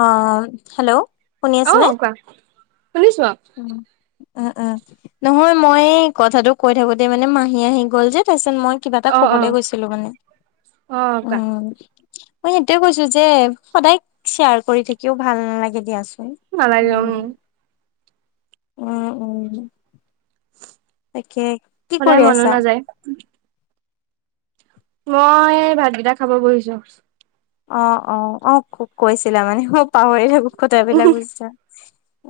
অ hello শুনি আছে নে? শুনিছোৱা। অঁ, উম উম। নহয় মই এই কথাটো কৈ থাকোতেই মানে মাহী আহি গ'ল যে তাৰপিছত মই কিবা এটা অ অ ক'বলে গৈছিলো মানে, অ কোৱা উম। মই সেইটোৱে কৈছোঁ যে সদায় শ্বেয়াৰ কৰি থাকিও ভাল নালাগে দিয়াচোন। নালাগে উম। উম উম তাকে। কি সদায় কৰি মনো আছা? নাযায়। মই ভাতকিটা খাব বহিছোঁ। অ অ অ খুব কৈছিলা মানে মই পাহৰি থাকো কথাবিলাক বুজিছা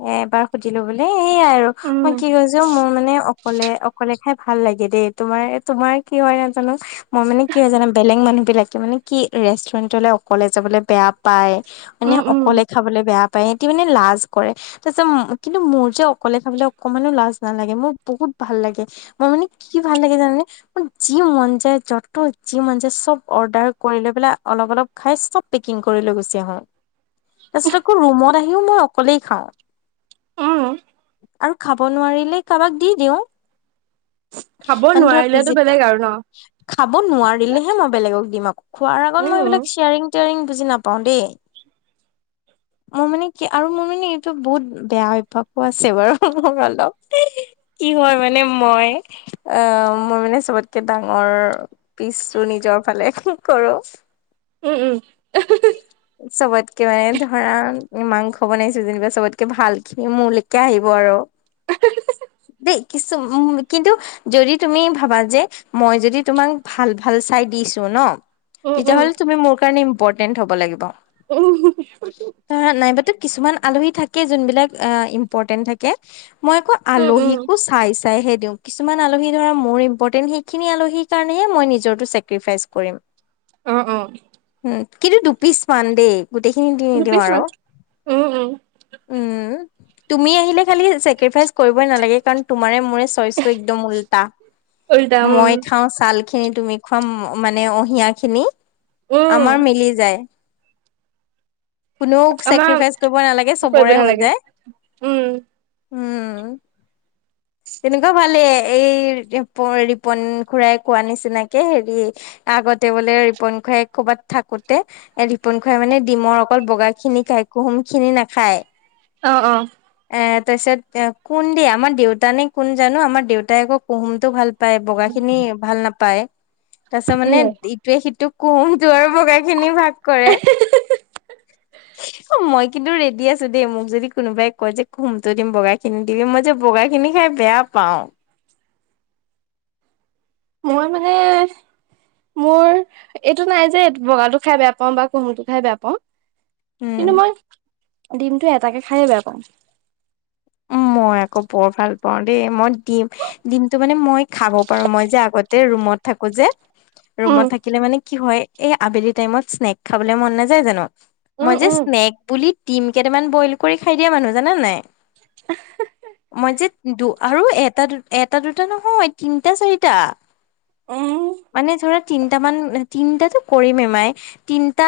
এ এবাৰ সুধিলো বোলে। এইয়াই আৰু মই উম কি কৈছোঁ মোৰ মানে অ অকলে অকলে খাই ভাল লাগে দেই তোমাৰ তোমাৰ কি হয় নাজানো মই মানে কি হয় জানা বেলেগ মানুহ বিলাকে মানে কি ৰেষ্টুৰেন্ট টলে অকলে যাবলে বেয়া পায় মানে উম উম অকলে খাবলৈ বেয়া পায় সিহঁতি মানে লাজ কৰে। তাৰপিছত মো কিন্তু মোৰ যে অকলে খাবলে অকমানো লাজ নালাগে মোৰ বহুত ভাল লাগে। মই মানে কি ভাল লাগে জানানে? মোৰ যি মন যায় য'ত যি মন যায় চব অৰ্ডাৰ কৰি লৈ পেলাই অলপ অলপ খাই চব পেকিং কৰি লৈ গুচি আহোঁ। তাৰপিছত আকৌ ৰুমত আহিও মই অকলেই খাওঁ। উম। আৰু খাব নোৱাৰিলে কাবাক দি দিওঁ। খাব মানে ধৰ নোৱাৰিলেটো পিজিত বেলেগ আৰু ন খাব নোৱাৰিলেহে মই বেলেগক দিম আকৌ খোৱাৰ আগত মই উম এইবিলাক চেয়াৰিং টেয়াৰিং বুজি নাপাওঁ দেই। মোৰ মানে কি আৰু মোৰ মানে এইটো বহুত বেয়া অভ্যাসো আছে বাৰু মোৰ অলপ। কি হয় মানে মই অ মই মানে চবতকে ডাঙৰ পিচটো নিজৰ ফালে উমহ কৰোঁ। উম উম। উ [inaudible] চবতকে মানে ধৰা মাংস বনাইছো যেনিবা চবতকে ভাল খিনি মোলৈকে আহিব আৰু। দেই কিছু উম কিন্তু যদি তুমি ভাবা যে, মই যদি তোমাক ভাল-ভাল চাই দিছো ন। উম উম তেতিয়াহ'লে তুমি, মোৰ কাৰণে ইম্পৰ্টেন্ট হ'ব লাগিব। উম' ধৰা নাইবাতো কিছুমান আলহী থাকে, যোনবিলাক ইম্পৰ্টেন্ট থাকে। মই আকৌ উম উম উম আলহিকো চাইছ চাইহে দিওঁ। কিছুমান আলহি ধৰা মোৰ ইম্পৰ্টেণ্ট সেইখিনি আলহিৰ কাৰণেহে মই নিজৰটো চেক্ৰিফাইচ কৰিম। অঁ অঁ। উম, কিন্তু দুপিচমান দেই। গোটেইখিনি দি নিদিওঁ দুপিচ আৰু মান উম উম উম তুমি আহিলে খালী চেক্ৰেৰীফাইজ কৰিব নালাগে কাৰণ তোমাৰেই মোৰে ছইজ একম উলটা উল্টা উম মই খাওঁ ছাল খিনি তুমি খোৱাম মানে অহিয়া খিনি উম আমাৰ মিলি যায় কোনেও আমাৰ চেক্সিফাইচ কৰিব নালাগে কৰিব চবৰে হৈ নালাগে যায় উম উম' তেনেকুৱা ভালেই, এই ৰিপন-ৰিপন খুৰাই কোৱা নিচিনাকে হেৰি আগতে বোলে ৰিপন খুৰায়ে, ক'ৰবাত থাকোতে এ ৰিপন খুৰাই মানে ডিমৰ অকল বগা খিনি খাই, কুহুম খিনি নেখায়। অ অ এ তাৰপিছত, কোন দিয়া আমাৰ দেউতা নে, কোন জানো, আমাৰ দেউতাই আকৌ কুহুমটো ভাল পায়, বগা খিনি ভাল নাপায়। তাৰ পিছত মানে, ইটোৱে-সিটোক কোহুমটো আৰু বগা খিনি ভাগ কৰে। [inaudible] অ, মই কিন্তু ৰেডি আছো দেই, মোক যদি কোনোবাই কয় যে কুহুমটো দিম, বগা খিনি দিবি, মই যে বগা খিনি খাই বেয়া পাওঁ। মই মানে মোৰ এইটো নাই যে, বগাটো খাই বেয়া পাওঁ, বা কুহুমটো খাই বেয়া পাওঁ। উম, কিন্তু মই ডিমটো এটাকে খায়ে বেয়া পাওঁ। উম, মই আকৌ বৰ ভাল পাওঁ দেই। মই ডিম ডিমটো মানে মই খাব পাৰো, মই যে আগতে ৰুমত থাকো যে। উম, ৰুমত থাকিলে মানে কি হয়, এই আবেলি টাইমত স্নেক খাবলে মন নাযায় জানো। উম, মই যে উম, স্নেক বুলি, ডিম কেইটামান বইল কৰি খাই দিয়া মানুহ। জান নে নাই? আহাহা মই যে দু আৰু এটা-এটা, দুটা নহয় তিনটা, চাৰিটা। উম মানে ধৰা তিনটা মান, তিনটাতো কৰিমে মায়ে। তিনটা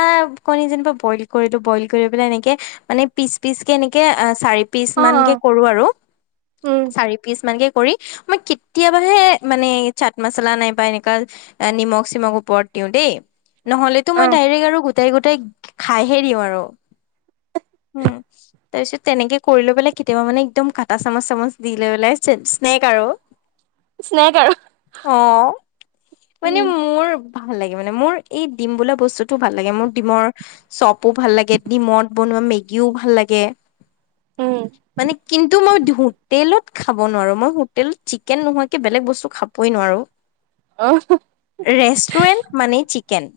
কণী যেনিবা বইল কৰিলো, বইল কৰি পেলাই এনেকে। মানে পিচ-পিচ কে এনেকে চাৰি পিচ অ', মান কে অ', কৰো আৰু, উম, চাৰি পিচ মান কে। কৰি, মই কেতিয়াবাহে মানে চাট মচলা নাইবা এনেকুৱা নিমখ-চিমখ ওপৰত দিওঁ দেই, নহলেতো মই অ'। ডাইৰেক্ট আৰু গোটাই-গোটাই খাইহে দিওঁ আৰু, হম তাৰপিছত তেনেকে কৰি লৈ পেলাই কেতিয়াবা মানে একদম, কাটা চামুচ-চামুচ দি লৈ পেলাই, স্নেক আৰু। স্নেক আৰু। অহ মানে উম, মোৰ ভাল লাগে, মানে মোৰ এই ডিম বোলা বস্তুটো ভাল লাগে। মোৰ ডিমৰ চপো ভাল লাগে। ডিমত বনোৱা মেগিও ভাল লাগে। উম, মানে কিন্তু মই ধুত হোটেলত খাব নোৱাৰো, মই হোটেলত চিকেন নোহোৱাকে বেলেগ বস্তু খাবই নোৱাৰো। অ হ ৰেষ্টুৰেণ্ট মানে চিকেন।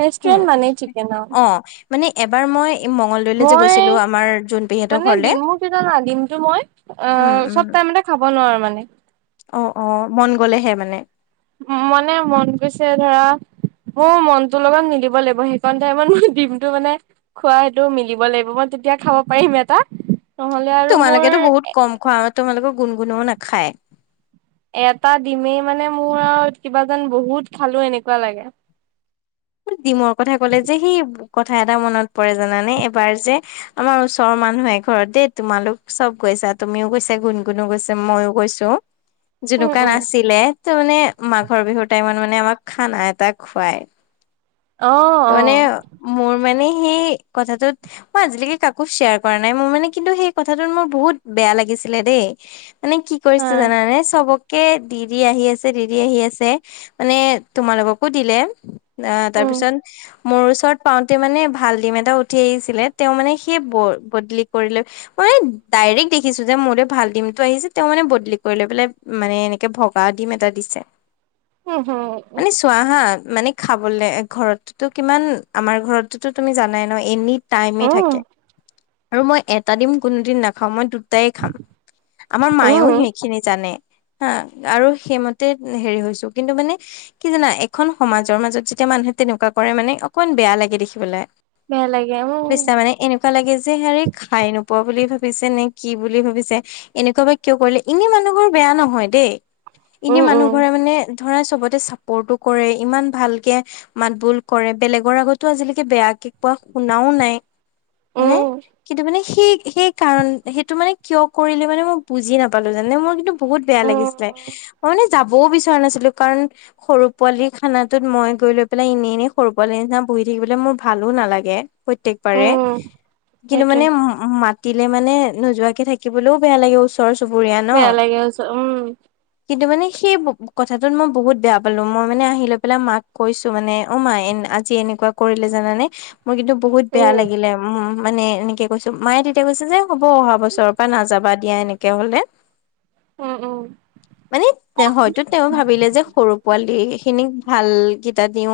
ৰেষ্টুৰেণ্ট মানেই চিকেন আৰু। অ মানে এবাৰ মই মংগলদৈলৈ যে মই গৈছিলো আমাৰ জোনপেহীহঁতৰ মানে ঘৰলে ডিমো কি জানা, ডিমটো মই অ, উম উম চব টাইমতে খাব নোৱাৰো মানে অ অ মন গ'লেহে মানে মনে, মন গৈছে ধৰা। মোৰ মনটো লগত মিলিব লাগিব সেইকণ টাইমত দিনটো মানে খোৱা সেইটো মিলিব লাগিব মই তেতিয়া খাব পাৰিম এটা, নহ'লে আৰু তোমালোকেতো বহুত মোৰ কম খোৱা, তোমালোকৰ গুণ-গুণো নাখায়। এটা ডিমেই মানে, মোৰ আৰু কিবা যেন বহুত খালো এনেকুৱা লাগে। ডিমৰ কথা ক'লে যে, সেই কথা এটা মনত পৰে জানানে, এবাৰ যে আমাৰ ওচৰৰ মানুহ এঘৰত দেই, তোমালোক চব গৈছা, তুমিও গৈছা, গুণ-গুণো গৈছে, মইয়ো গৈছো। ত' উম, যেনেকুৱাই উম। নাছিলে, ত' মানে মাঘৰ বিহুৰ টাইমত মানে আমাক খানা এটা খুৱাই। অ', ত' মানে, অ', মোৰ মানে সেই কথাটোত মই আজিলৈকে কাকো শ্বেয়াৰ কৰা নাই মোৰ মানে কিন্তু সেই কথাটোত মোৰ বহুত বেয়া লাগিছিলে দেই। মানে কি কৰিছে আহ, জানানে? চবক কে দি দি আহি আছে দি দি আহি আছে মানে তোমালোককো দিলে। অ তাৰ উম, পিছত মোৰ ওচৰত পাওঁতে মানে ভাল ডিম এটা উঠি আহিছিলে তেওঁ মানে সেই ব বদলি কৰিলৈ আৰে ডাইৰেক্ট দেখিছো যে মোলে ভাল ডিমটো আহিছে তেওঁ মানে বদলি কৰি লৈ পেলাই মানে এনেকে ভগা দিম এটা দিছে। হু হু উ চোৱাহা মানে খাবলে ঘৰততোটো কিমান আমাৰ ঘৰতো তুমি জানাই ন এনি টাইমে উম, থাকে আৰু মই এটা দিম কোনো দিন নাখাওঁ মই দুট টাই খাম আমাৰ মায়েও উম, সেই খিনি জানে হা আৰু সেইমতে হেৰি হৈছো কিন্তু মানে কি জানা এখন সমাজৰ মাজত যেতিয়া মানুহে তেনেকুৱা কৰে মানে অকমান বেয়া লাগে দেখিবলে, বেয়া লাগে উম, বুইছা মানে এনেকুৱা এনেকুৱা লাগে যে হেৰি খাই নোপোৱা বুলি ভাবিছে নে কি বুলি ভাবিছে? এনেকুৱা বা কিয় কৰিলে এনেই মানুহবোৰ বেয়া নহয় দেই। এনে উম, মানুহ ঘৰে মানে ধৰা চবতে চাপৰ্টো কৰে ইমান ভালকে মাত বোল কৰে বেলেগৰ আগতো আজিলৈকে বেয়াকে কোৱা শুনাও নাই। উম, হয়নে, উম, কিন্তু মানে সেই সেই কাৰণ সেইটো মানে কিয় কৰিলে মানে মই বুজিয়ে নাপালো জানানে মোৰ কিন্তু বহুত বেয়া উম, লাগিছিলে, মই মানে যাবও বিচৰা নাছিলো কাৰণ সৰু পোৱালি খানাটোত মই গৈ লৈ পেলাই ইনে ইনে সৰু পোৱালি নিচিনা বহি থাকিবলৈ মোৰ ভালো নালাগে প্ৰত্যেকবাৰে। উম কিন্তু সেইটোৱে মানে উ মাতিলে মানে নোযোৱাকে থাকিবল ও বেয়া লাগে ওচৰত। ওচৰ চুবুৰীয়া ন। বেয়া লাগে উম, কিন্তু মানে সেই কথাটোত মই বহুত বেয়া পালো মই মানে আহি লৈ পেলাই মাক কৈছো মানে অ মাই এ আজি এনেকুৱা কৰিলে জানানে মোৰ কিন্তু বহুত বেয়া উম, লাগিলে ওহো ওহো। মানে এনেকে কৈছো, মায়ে তেতিয়াই কৈছে যে হ'ব অহা বছৰৰ পৰা নাযাবা দিয়া এনেকে ক'লে। উম উম মানে তে হয়তো তেওঁ ভাবিলে যে সৰু পোৱালিখিনিক ভালকেইটা দিও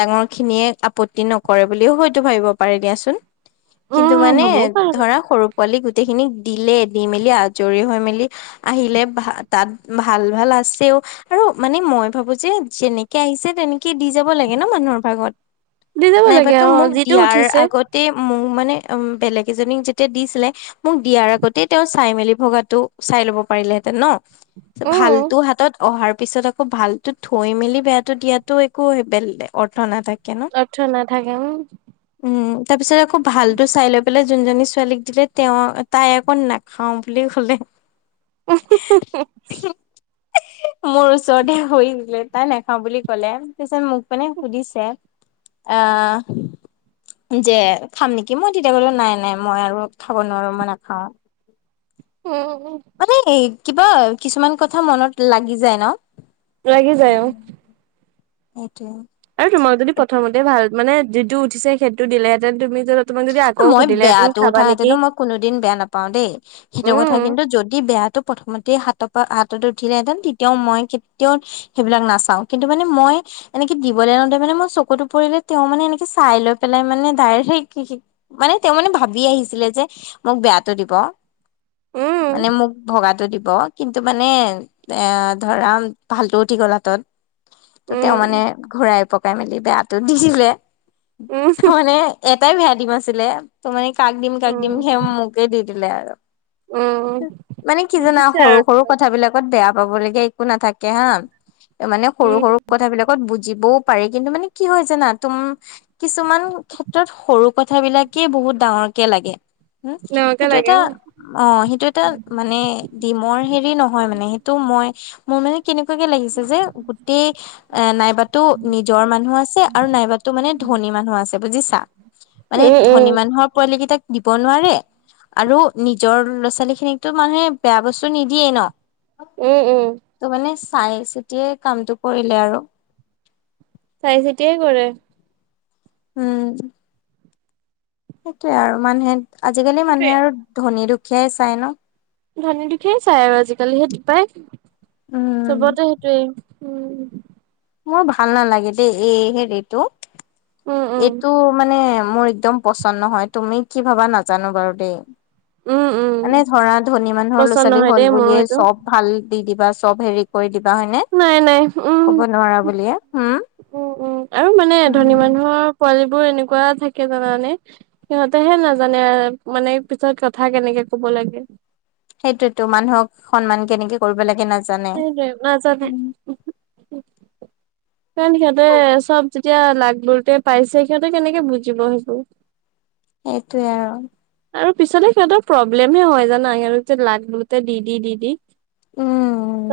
ডাঙৰখিনিয়ে আপত্তি নকৰে বুলিও হয়তো ভাবিব পাৰে দিয়াচোন। কিন্তু উম মানে হ'বও পাৰে বাৰু ধৰা সৰু পোৱালি গোটেইখিনিক দিলে, দি মেলি আজৰি হৈ মেলি আহিলে ভা তাত ভাল ভাল আছেও। আৰু মানে মই ভাবো যে যেনেকে আহিছে তেনেকে দি যাব লাগে ন মানুহৰ ভাগত। দি যাব লাগে নাইবাতো মোক অ', যিটো দিয়াৰ উঠিছে আগতে মোক মানে উ বেলেগ এজনীক যেতিয়া দিছিলে মোক দিয়াৰ আগতেই তেওঁ চাই মেলি ভগাটো চাই লব পাৰিলেহেঁতেন ন! উম, ভালটো হাতত অহাৰ পিছত আকৌ ভালটো থৈ মেলি বেয়াটো দিয়াতো একো অৰ্থ নাথাকে। ন অৰ্থ নাথাকে, উম। উম তাৰ পিছত আকৌ ভালটো চাই লৈ পেলাই যোনজনী ছোৱালীক দিলে তেওঁ তাই আকৌ নাখাওঁ বুলি ক'লে [unintelligible] মোৰ ওচৰতে সৰি দিলে তাই নাখাওঁ বুলি ক'লে, পিছত মোক মানে সুধিছে আহ যে খাম নেকি মই তেতিয়া কলো নাই নাই মই আৰু খাব নোৱাৰো মই নাখাও ওম মানে কিবা কিছুমান কথা মনত লাগি যায় ন লাগি যায় অ এইটোৱে আৰু তোমাক যদি প্ৰথমতে ভাল মানে যিটো উঠিছে সেইটো দিলেহেঁতেন তুমি যে মই বেয়াটো উঠাহেতেনো মই কোনোদিন বেয়া নাপাও দেই সেইটো কথা উম, কিন্তু যদি বেয়াটো প্ৰথমতে হাতৰ পৰা হাতত উঠিলেহেঁতেন তেতিয়াও মই কেতিয়াও সেইবিলাক নাচাও কিন্তু মানে মই এনেকে দিবলে আনোতে মানে মই চকুত পৰিলে তেওঁ মানে এনেকে চাই লৈ পেলাই মানে ডাইৰেক্ট মানে তেওঁ মানে ভাবি আহিছিলে যে মোক বেয়াটো দিব উম, মানে মোক ভগাটো দিব কিন্তু মানে এ ধৰা ভালটো উঠি গল হাতত ত তেওঁ উম, মানে ঘূৰাই পকাই মেলি বেয়াতো দি দিলে উম, মানে এটাই বেয়া দিম আছিলে ত মানে কাক দিম কাক দিম উম। সেও মোকে দি দিলে আৰু উম। মানে কি দি জানা দিছে সৰু আৰু সৰু তোমাকে, কথাবিলাক বেয়া পাব লগীয়া একো নাথাকে হা মানে সৰু উম, সৰু কথা বিলাক গত বুজিবও পাৰে কিন্তু মানে কি হয় জানা তুম কিছুমান ক্ষেত্ৰত সৰু কথা তাকে বহুত ডাঙৰকে লাগে হম তেওঁকে সেইটো লাগে এটা অ'। অ সেইটো এটা মানে দিমৰ হেৰি নহয় মানে সেইটো মই মোৰ মানে কেনেকুৱাকে লাগিছে যে গোটেই এ নাইবাতো নিজৰ মানুহ আছে আৰু নাইবাতো মানে ধনী মানুহ আছে বুজিছা মানে উম, উম, ধনী মানুহৰ পোৱালি কেইটাক দিব নোৱাৰে আৰু নিজৰ ল'ৰা ছোৱালী খিনিকতো মানুহে বেয়া বস্তু নিদিয়েই ন উম উম ত মানে চাই চিতিয়ে কামটো কৰিলে আৰু চাই চিতিয়ে কৰে উম সেইটোৱে আৰু মানুহে আজিকালি সেইটোৱে। মানুহে আৰু ধনী দুখীয়াই চাই ন ধনী দুখীয়াই চাই আৰু আজিকালি সেইটো পাই উম চবতে সেইটোৱেই উম মোৰ ভাল নালাগে দেই এই হেৰিটো উম, উম, এইটো মানে মোৰ একদম পচন্দ নহয় তুমি কি ভাবা নাজানো বাৰু দেই উম, উম, মানে ধৰা ধনী মানুহৰ ল'ৰা পচন্দ ছোৱালী নহয় হ'ল দেই মোৰ বুলিয়ে সেইটো, চব ভাল দি দিবা চব হেৰি কৰি দিবা হয়নে নাই নাই, উম। ক'ব নোৱাৰা বুলিয়ে হম উম উম আৰু মানে ধনী উম মানুহৰ পোৱালীবোৰ এনেকুৱা থাকে জানানে সিহঁতেহে নাজানে মানে পিছত কথা কেনেকে কব লাগে সেইটোৱে টো মানুহক সন্মান কেনেকে কৰিব লাগে নাজানে সেইটোৱে নাজানে। [inaudible] কাৰণ সিহঁতে চব যেতিয়া লাগবোৰুতে পাইছে সিহঁতে কেনেকে বুজিব সেইবোৰ সেইটোৱে আৰু আৰু পিছলে সিহঁতৰ প্ৰব্লেম হে হয় জানা সিহঁতক লাগ বোলোতে দি দি দি দি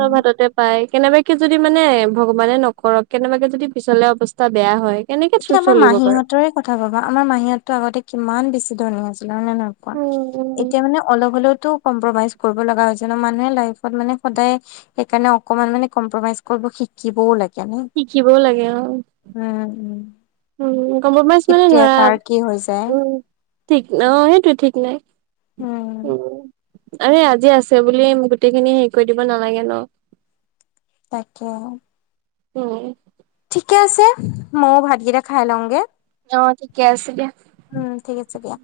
চব হাততে পাই কেনেবা', কে যদি মানে ভগৱানে নকৰক কেনেবাকে যদি পিছলে অৱস্থা বেয়া হয়', কেনেকে চ', এতিয়া আমাৰ -চলিব বাৰু', মাহীহঁতৰে কথা ভাবা, আমাৰ মাহীতো আগতে কিমান বেছি ধনী আছে', হয় নে নহয় কোৱা উম উম এতিয়া মানে অলপ হ'লেওতো কম্প্ৰমাইজ কৰিব লগা হৈছে ন মানুহে লাইফত মানে সদায় সেইকাৰণে অকমান মানে কম্প্ৰমাইজ কৰিব শিকিবও লাগে। ন শিকিবও লাগে অ উম', - উম', উম', কম্প্ৰমাইজ মানে কেতিয়া ধৰা, কাৰ কি হৈ যায় উম', ঠিক অ', সেইটো ঠিক নাই উম', আৰে আজি আছে বুলি গোটেইখিনি হেৰি কৰি দিব নালাগে ন', তাকে', তুমি', ঠিকে আছে, ময়ো ভাতকেইটা খাই লওঁগে', অ', ঠিকে আছে দিয়া', উম', ঠিক আছে দিয়া',